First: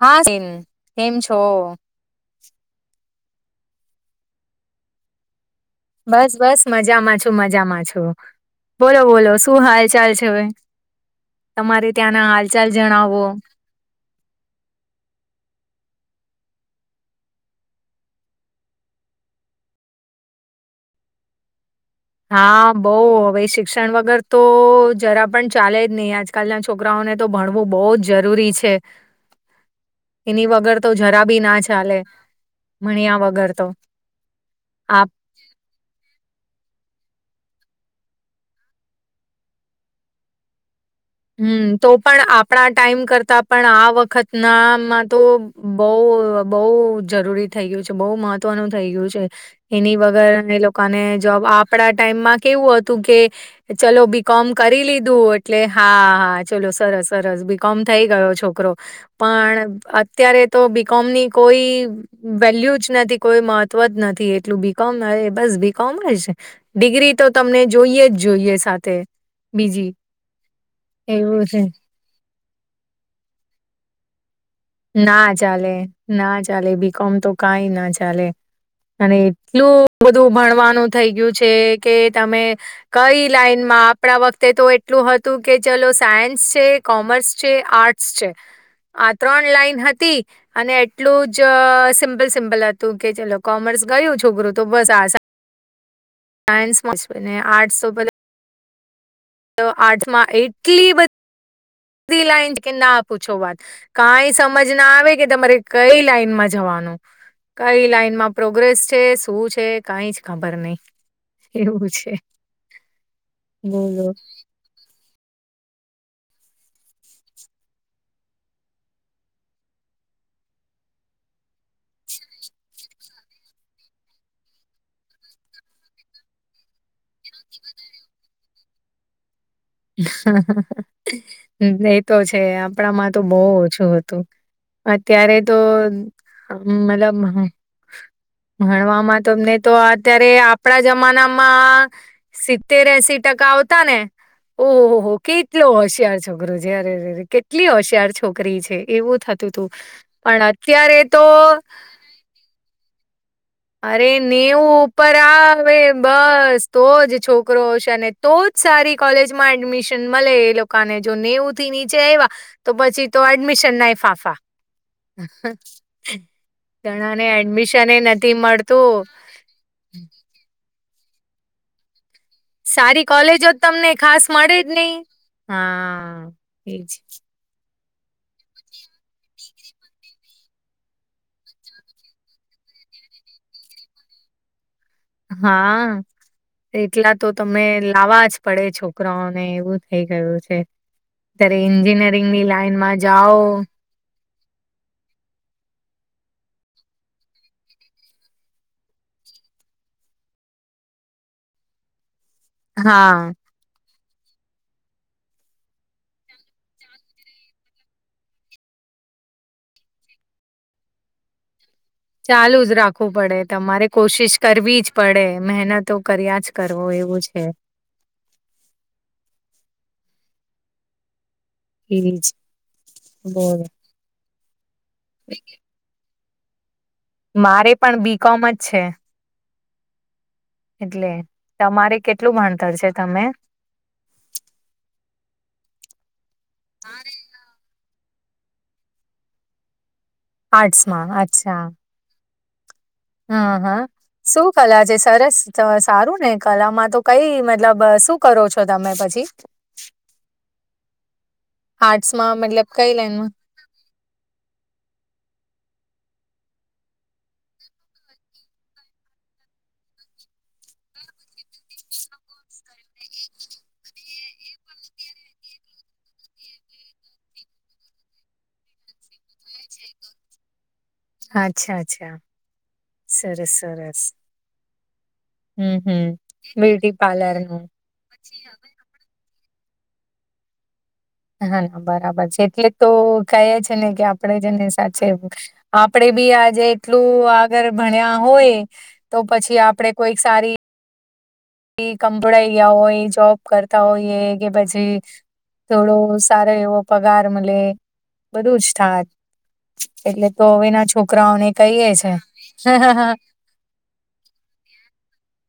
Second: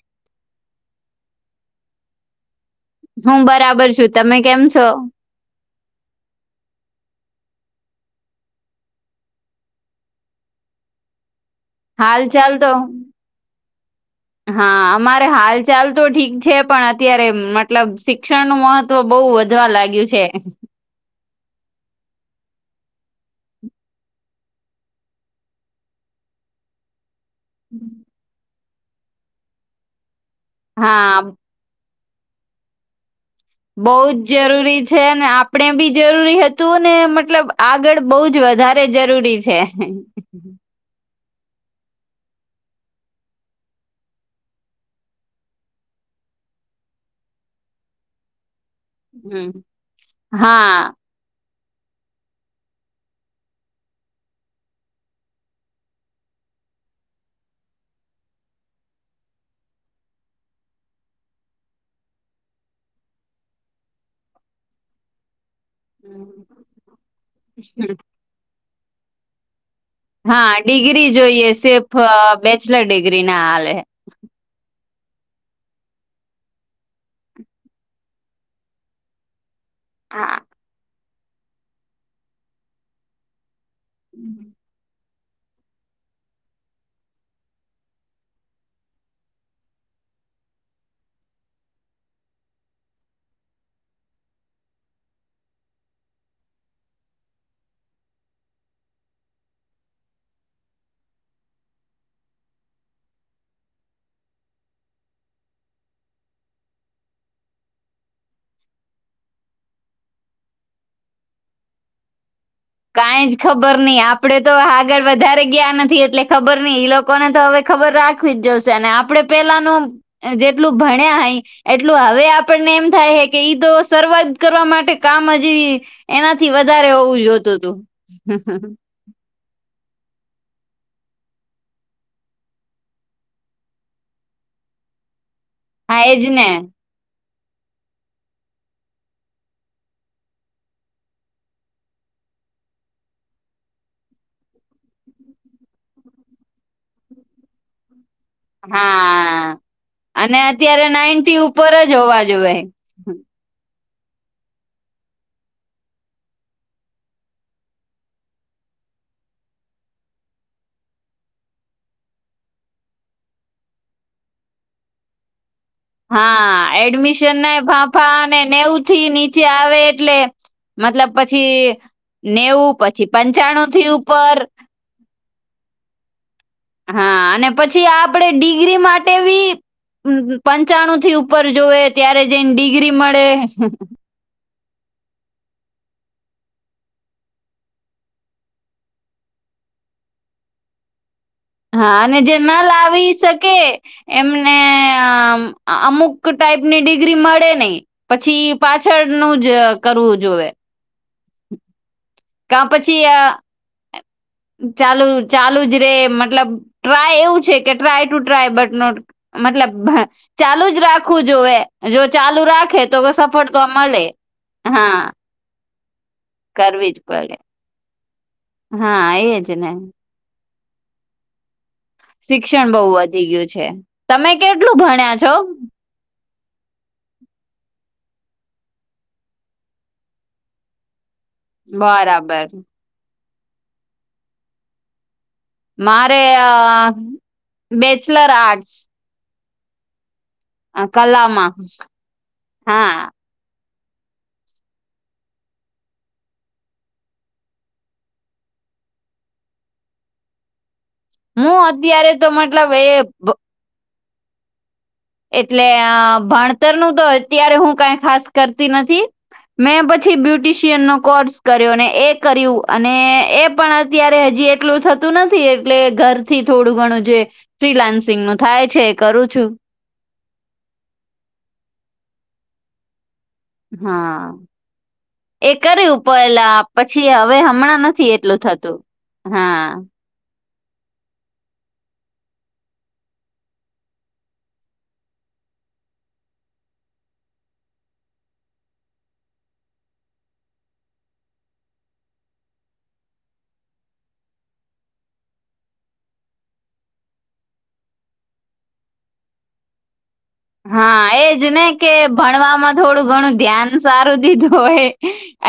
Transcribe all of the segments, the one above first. હા સન કેમ છો? હું બરાબર છું તમે કેમ છો? બસ બસ મજામાં છું મજામાં છું, બોલો બોલો શું હાલ ચાલ છે હવે, તમારે હાલ ત્યાંના ચાલ હાલચાલ તો જણાવો. [inaudible] હા અમારે હાલ ચાલ તો ઠીક છે પણ અત્યારે મતલબ શિક્ષણનું મહત્વ તો બહુ વધવા લાગ્યું છે. હા બઉ હવે શિક્ષણ વગર તો જરા પણ ચાલે જ નહી આજ કાલના છોકરાઓને તો ભણવું બહુ જ જરૂરી છે. એની વગર તો હા જરા બી ના ચાલે ભણ્યા વગર. તો બહુ જ જરૂરી આ છે ને આપ આપણે બી જરૂરી હતું ને મતલબ આગળ બહુ જ વધારે જરૂરી છે. હમ તો પણ આપણા ટાઈમ કરતા પણ આ વખત નામાં તો. બઉ બહુ જરૂરી થઈ ગયું છે બહુ મહત્વ વ નું થઈ ગયું છે હમ એની વગર એ હા લોકોને જોબ આપ. આપડા ટાઈમમાં કેવું હતું કે ચલો બી કોમ કરી લીધું એટલે. હા હા ચલો સરસ સરસ બી કોમ થઈ ગયો છોકરો. પણ અત્યારે તો બીકોમ ની કોઈ. વેલ્યુ જ નથી કોઈ મહત્વ જ નથી એટલું બીકોમ હવે બસ બી. કોમર્સ ડિગ્રી તો તમને જોઈએ જ જોઈએ સાથે બીજી. હા ડિગ્રી એવું જોઈએ છે. સિર્ફ બેચલર ડિગ્રી ના હાલે. ના ચાલે ના ચાલે બીકોમ તો કઈ ના ચાલે. અને એટલું બધું હા ભણવાનું થઈ ગયું છે કે તમે કઈ લાઈન. માં આપણા વખતે તો એટલું. તું કે ચલો સાયન્સ છે કોમર્સ છે આર્ટસ છે આ. ત્રણ લાઈન હતી. અને એટલું જ સિમ્પલ સિમ્પલ હતું ચલો ગયું છોકરું તો બસ આશા. સાયન્સમા છું ને આર્ટસ તો પેલું. તો આર્ટસમાં એટલી બી કે પૂછો વાત. કઈ સમજ ના આવે કે તમારે કઈ લાઈનમાં જવાનું. કઈ લાઈન માં પોગ્રેસ છે શું છે કઈ જ ખબર નહી. એવું છે. કઈ જ ખબર નહી બોલો આપડે તો હા. આગળ વધારે ગયા નથી એટલે ખબર નઈ ઈ લોકોને તો હવે ખબર રાખવી જ જશે અને આપડે પેલાનું. જેટલું ભણ્યા અય. એટલું હવે આપણને એમ થાય કે ઈદ સરવાઈ કરવા માટે કામ હજી. એનાથી વધારે હોવું જોતું હતું. એતો છે આપણા માં તો બો ઓછું હતું. અત્યારે તો હા એજ ને મતલબ. ભણવામાં તમને તો અત્યારે આપણા જમાનામાં. સિત્તેર એસી ટકા આવતા ને. અરે કેટલો હોશિયાર છોકરો અરે રે કેટલી હોશિયાર શોકરી. છોકરી છે એવું થતું હા હતું પણ અત્યારે તો. જોવા જોએ. અરે નેવું ઉપર આવે બસ તો જ છોકરો હશે ને. તો સારી કોલેજમાં એડમિશન મળે એ લોકોને જો નેવું થી એવા. તો પછી તો એડમિશન ના ફાંફા. હા એડમિશન ના એ ફાફા નથી નેવ થી મળતું નીચ. પછી આવે એટલે મતલબ પછી. નેવું સારી પછી કોલેજો જ પંચાણું થી તમને ખાસ ઉપર. મળે નહી હા હા. એજ હા અને પછી આપડે ડિગ્રી માટે બી. પંચાણું થી ઉપર જોવે ત્યારે જઈને ડિગ્રી મળે. હા. એટલા તો તમે લાવવા જ પડે છોકરાઓને એવું થઈ ગયું છે. અત્યારે હા અને એન્જિનિયરિંગ જે ની ન લાઈન માં લાવી જાઓ. શકે એમને અમુક ટાઈપની ડિગ્રી મળે નહી પછી પાછળનુંું જ કરવું જોએ હા કાંપચીિયા ચાલુ ચાલુ જ રે મતલબ ટ્રાય એવું છે કે try to try but not મતલબ ચાલુ જ રાખવું જોએ ચાલુ જ રાખવું પડે તમારે મળે કોશિશ કરવી જ હા પડે મહેનતો કર્યા જ કરવો કરવી એવું પડે છે હા એજ ને એજ શિક્ષણ બહુ વધી ગયું બોલો. છે તમે કેટલું ભણ્યા છો મારે પણ બીકોમ જ છે એટલે તમારે કેટલું બરાબર ભણતર છે તમે મારે બેચલર આર્ટસ આર્ટસમાં અચ્છા હા હા હા શું કલા છે સરસ ને કલામાં તો મતલબ શું કરો છો તમે પછી હું અત્યારે તો આર્ટસમાં મતલબ કઈ એ લાઈનમાં એટલે ભણતર નું તો અત્યારે હું કઈ ખાસ કરતી નથી મેં પછી બ્યુટિશિયન નો કોર્સ કર્યો અને એ કર્યું અને એ પણ અત્યારે હજી એટલું થતું નથી એટલે ઘરથી થોડું ઘણું જે ફ્રીલાન્સિંગ નું થાય છે કરું છું અચ્છા અચ્છા સરસ સરસ હા એ હમ કર્યું હમ પેલા બ્યુટી પછી હવે પાર્લર નું હમણાં નથી એટલું થતું હા હા ના બરાબર છે એટલે તો કહે છે ને કે આપણેે જ ને સાથે આપડે બી આજે એટલું આગળ ભણ્યા હોય તો પછી આપડે કોઈક સારી કભળાઈયા હોય જોબ કરતા હોયએ કે પછી થોડો સારો એવો પગાર મળે બધું જ થાય એટલે તો હા એજ કહીએ છે. ભણવામાં થોડું ઘણું ધ્યાન સારું દીધું હોય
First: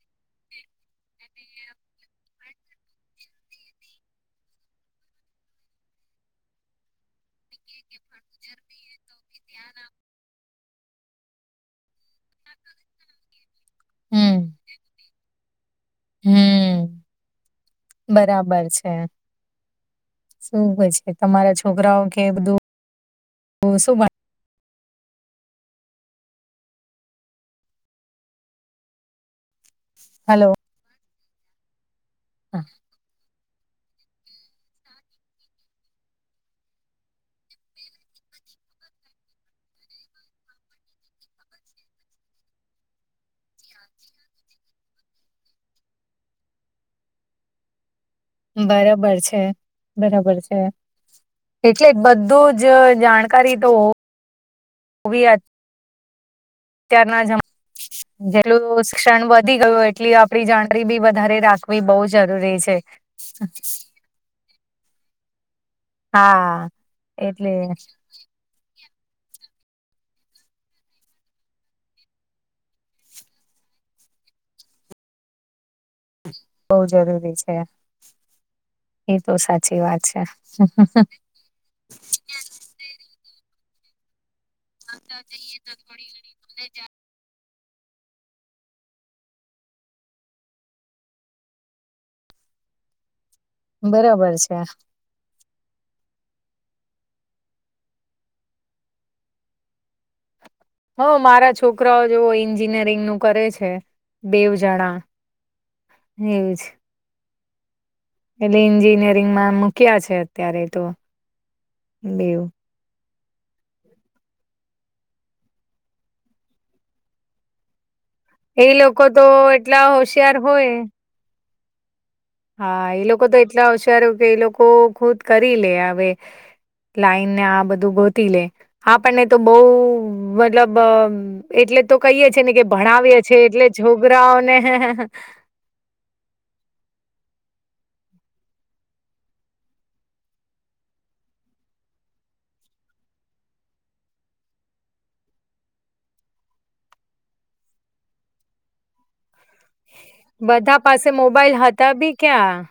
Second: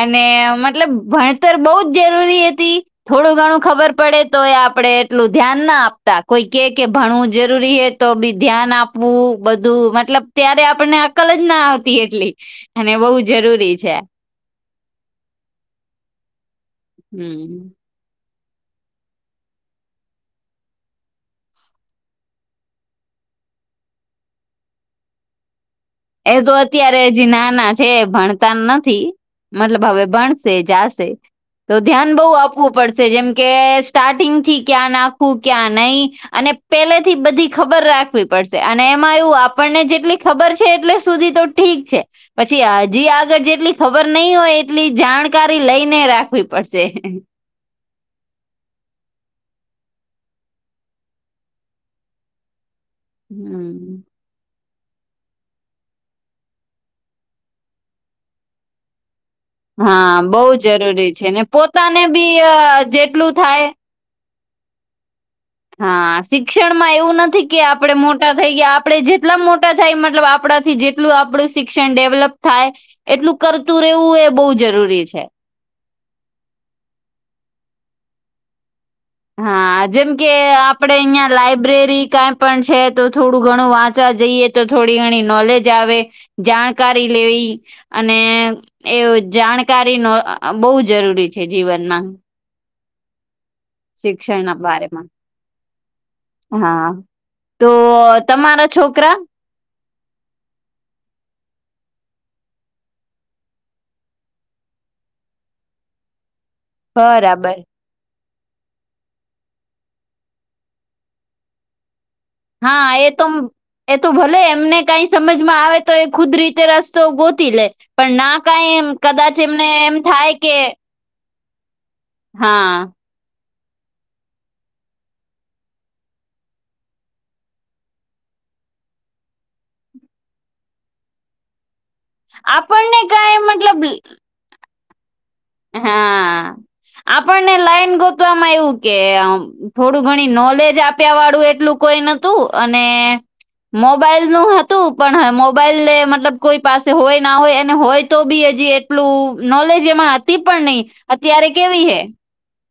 અને મતલબ ભણતર બહુ જ જરૂરી હતી થોડું ઘણું ખબર પડે તો એ આપડણે એટલું ધ્યાન ના આપતા કોઈ કે કે ભણવું જરૂરી તો બી ધ્યાન આપવું બધું મતલબ ત્યારે આપણને અકલ જ ના આવતી એટલી અને બહુ જરૂરી છે હમ હમ હમ બરાબર છે શું કે છે તમારા છોકરાઓ કે બધું શું એ તો અત્યારે જ નાના છે ભણતા નથી મતલબ હવે હલો ભણશે જાશે તો ધ્યાન બહુ હા. આપવું પડશે જેમ કે સ્ટાર્ટિંગ થી ક્યાં નાખું ક્યાં નહીિ અને પેલેથી બધી ખબર રાખવી પડશે અને એમાં એવું આપણને જેટલી ખબર છે છે એટલે સુધી તો ઠીક છે પછી હજી આગળ જેટલી ખબર નહી હોય એટલી જાણકારી લઈને રાખવી પડશે બરોબર છે બરોબર છે એટલે બધું જ જાણકારી તોવી અત્યારના જ એટલું શિક્ષણ વધી ગયું એટલી હા બહુ આપડી જાણરી બી જરૂરી છે વધારે ને રાખવી બહુ પોતાને બી અ જરૂરી છે જેટલું સા થાય હા શિક્ષણમાં એવું નથી એટલે કે આપણેે મોટા થઈ ગયા આપણે જે એટલા મોટા થાય મતલબ આપણાથી જેટલું આપણું શિક્ષણ ડેવલપ થાય એટલું કરતું રહેવું એ બહુ જરૂરી છે બઉ જરૂરી છે. એ તો સાચી હા વાત જેમ છે. કે આપડે અહિયાં લાઈબ્રેરી કઈ પણ છે તો થોડું ઘણું વાંચવા જઈએ તો થોડી ઘણી નોલેજ આવે જાણકારી લેવી અને એ જાણકારી નો બહુ જરૂરી છે જીવનમાં બરાબર શિક્ષણના છે બારેમાં હા તો તમારા છોકરા હઓ મારા છોકરાઓ જે એન્જિનિયરિંગ નું કરે છે બેવ જણા ન્યુઝ બરાબર. એટલે એન્જિનિયરિંગમાં મૂક્યા છે અત્યારે તો બેવું હા એ તો એ તો ભલે એમણે કઈ સમજમાં આવે તો એ ખુદ રીતે રસ્તો ગોતી લે પણ ના કઈ એ એમ લોકો તો કદાચ એમને એટલા એમ થાય હોશિયાર કે હોય હા એ લોકો તો એટલા હોશિયાર કે એ લોકો ખુદ કરી લે હવે લાઈન ને આ બધું ગોતી લે આપણને તો બહું મતલબ અ એટલે તો કહીએે છે ને કે આપણને ભણાવએે કઈ છીએ એટલે મતલબ છોકરાઓને હે હે હા. આપણને લાઈન ગોતવામાં આવવું કે થોડું ઘણી નોલેજ આપ્યા વાળું એટલું કોઈ નતું અને ને મોબાઈલ નું હતું પણ મોબાઈલ મતલબ કોઈ પાસે હોય ના હોય અને હોય તો બી હજી એટલું નોલેજ એમાં હતી પણ નઈ અત્યારે કેવી હૈ ક્યા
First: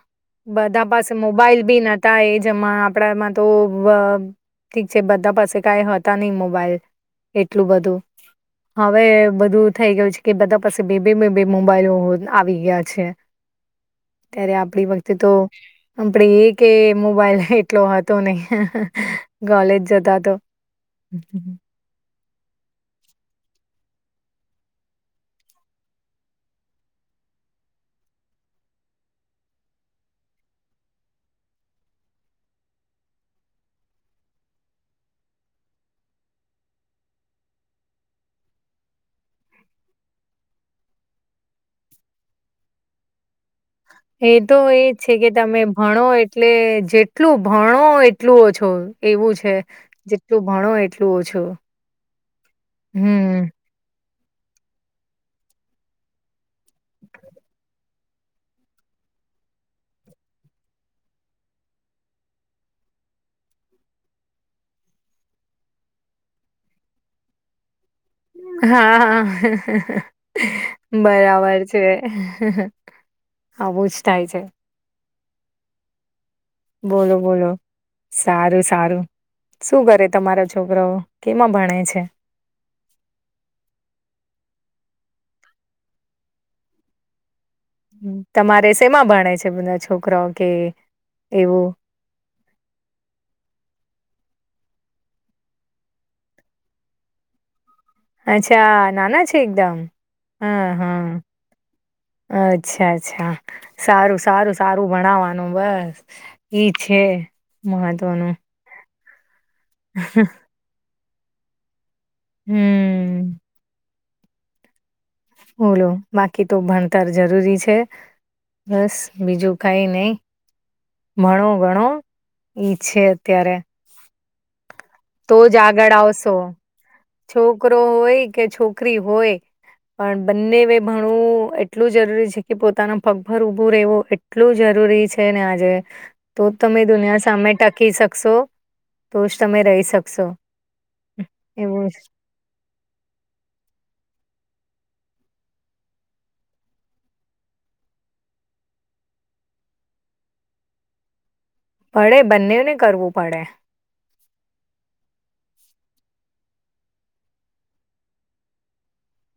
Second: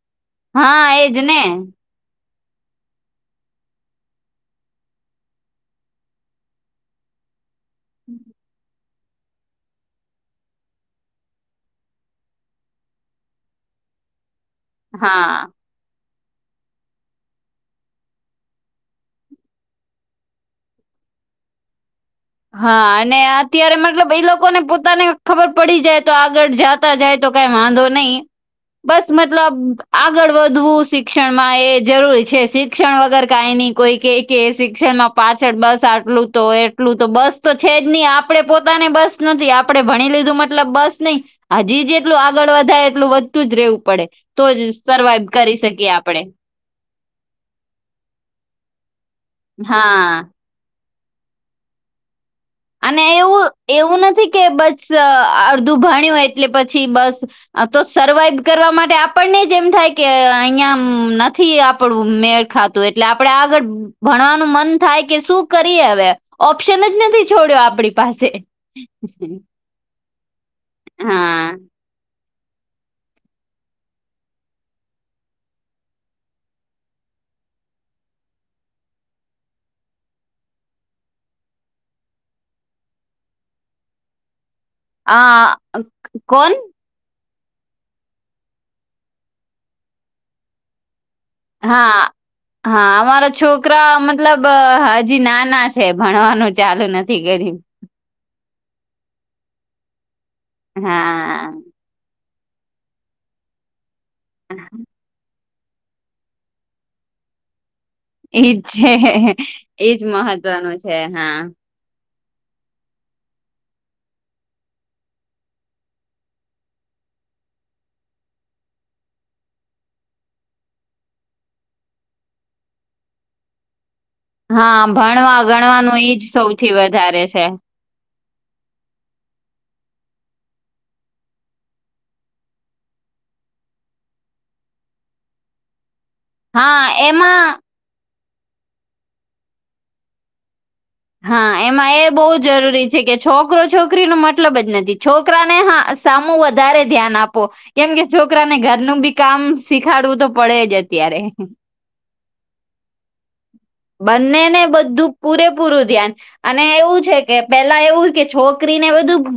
બધા પાસે મોબાઈલ બી નતા એજમાં આપડામાં તો ઠીક છે બધા પાસે કાઈ હતા નહી મોબાઈલ એટલું બધું હવે બધું થઈ છે કે પાસે બેબી મે બેબી મોબાઈલો આવી ગયા છે ત્યારે આપડી વખતે તો હા આપડ એ કે મોબાઈલ એટલો હતો નહિ કોલેજ જતા તો હમ્મ. હા અને અત્યારે મતલબ એ લોકોને પોતાને ખબર પડી જાય તો આગળ જાત મુક્તા જાય તો કઈ વાંધો નહીં બસ મતલબ આગળ વધવું શિક્ષણમાં એ જરૂરી છે શિક્ષણ વગર કઈ ન કોઈ કે કે શિક્ષણમાં પાછળ બસ આટલું તો એટલું તો બસ તો છે જ નહી આપડે પોતાને બસ નથી આપડે ભણી લીધું મતલબ બસ નહી હજી જેટલું આગળ વધાય એટલું વધતું જ રહેવું પડે એ તો જ એજ છે કે સર્વાઈવ કરી તમે શકીએ ભણો આપણે એટલે જે એટલું ભણો એટલું ઓછો એવું છે હા જેટલું ભણો એટલું ઓછું અને હમ એવું એવું નથી કે બસ અડધું ભણ્યું એટલે પછી બસ તો સર્વાઈવ કરવા માટે આપણને જ એમ થાય કે અહિયાં નથી આપડું મેળ ખાતું એટલે આપણે આગળ ભણવાનું મન થાય કે શું કરીએ હવે ઓપ્શન જ નથી. છોડ્યો આપડી હા હા. હા બરાબર છે આવું જ થાય છે. બોલો બોલો. સારું સારું શું કરે તમારા છોકરાઓ કેમાં ભણે છે? આ કોન? તમારે સેમાં ભણે છે બધા છોકરા કે એવું હા હા અમારા છોકરા મતલબ હજી નાના છે. ભણવાનું ચાલુ નથી કર્યું અચ્છા નાના છે એકદમ હા હા અચ્છા સારું ભણવાનું બસ એ છે મહત્વનું એજ છે એજ મહત્વનું છે હા હ બોલો બાકી તો ભણતર જરૂરી છે બસ બીજું કઈ નહી ભણો ભણો એ છે અત્યારે હા ભણવા તો જ આગળ ગણવાનું એઈજ આવશો સૌથી વધારે છે. છોકરો હોય કે છોકરી હોય પણ બંને ભણવું એટલું જરૂરી છે કે પોતાના પગપર ઉભું રહેવું એટલું જરૂરી છે ને આજે તો જ હા તમે દુનિયા સામે એમાં ટકી શકશો તો જ તમે રહી શકશો હા, એવું એમાં એ બહુ જરૂરી છે. જે કે છોકરો છોકરી ન મતલબ જ નથી છોકરાને હા સામું વધારે ધ્યાન આપો કેમ કે છોકરાને ઘરનું બી કામ શીખાડવું તો પડે જ અત્યારે પડે બંનેને કરવું પડે બંને ને બધું પૂરેપૂરું ધ્યાન અને એવું કે પેલા કે છોકરી ને બધું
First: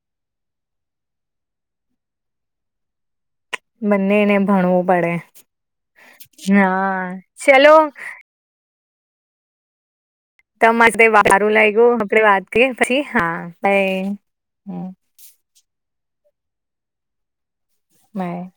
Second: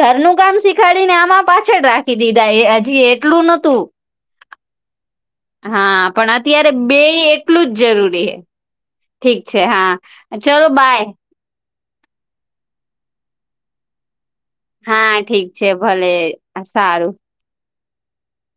ઘરનું કામ શીખાડીને આમાં પાછળ રાખી દીધા એ હજી એટલું નથી બને ને ભણવું પડે હા, પણ અત્યારે બે હા એટલું ચલો જ જરૂરી છે, ઠીક છે હા ચલો બાય તમારે લાગ્યું આપડે વાત કે હા હમ હા ઠીક છે ભલે સારું મે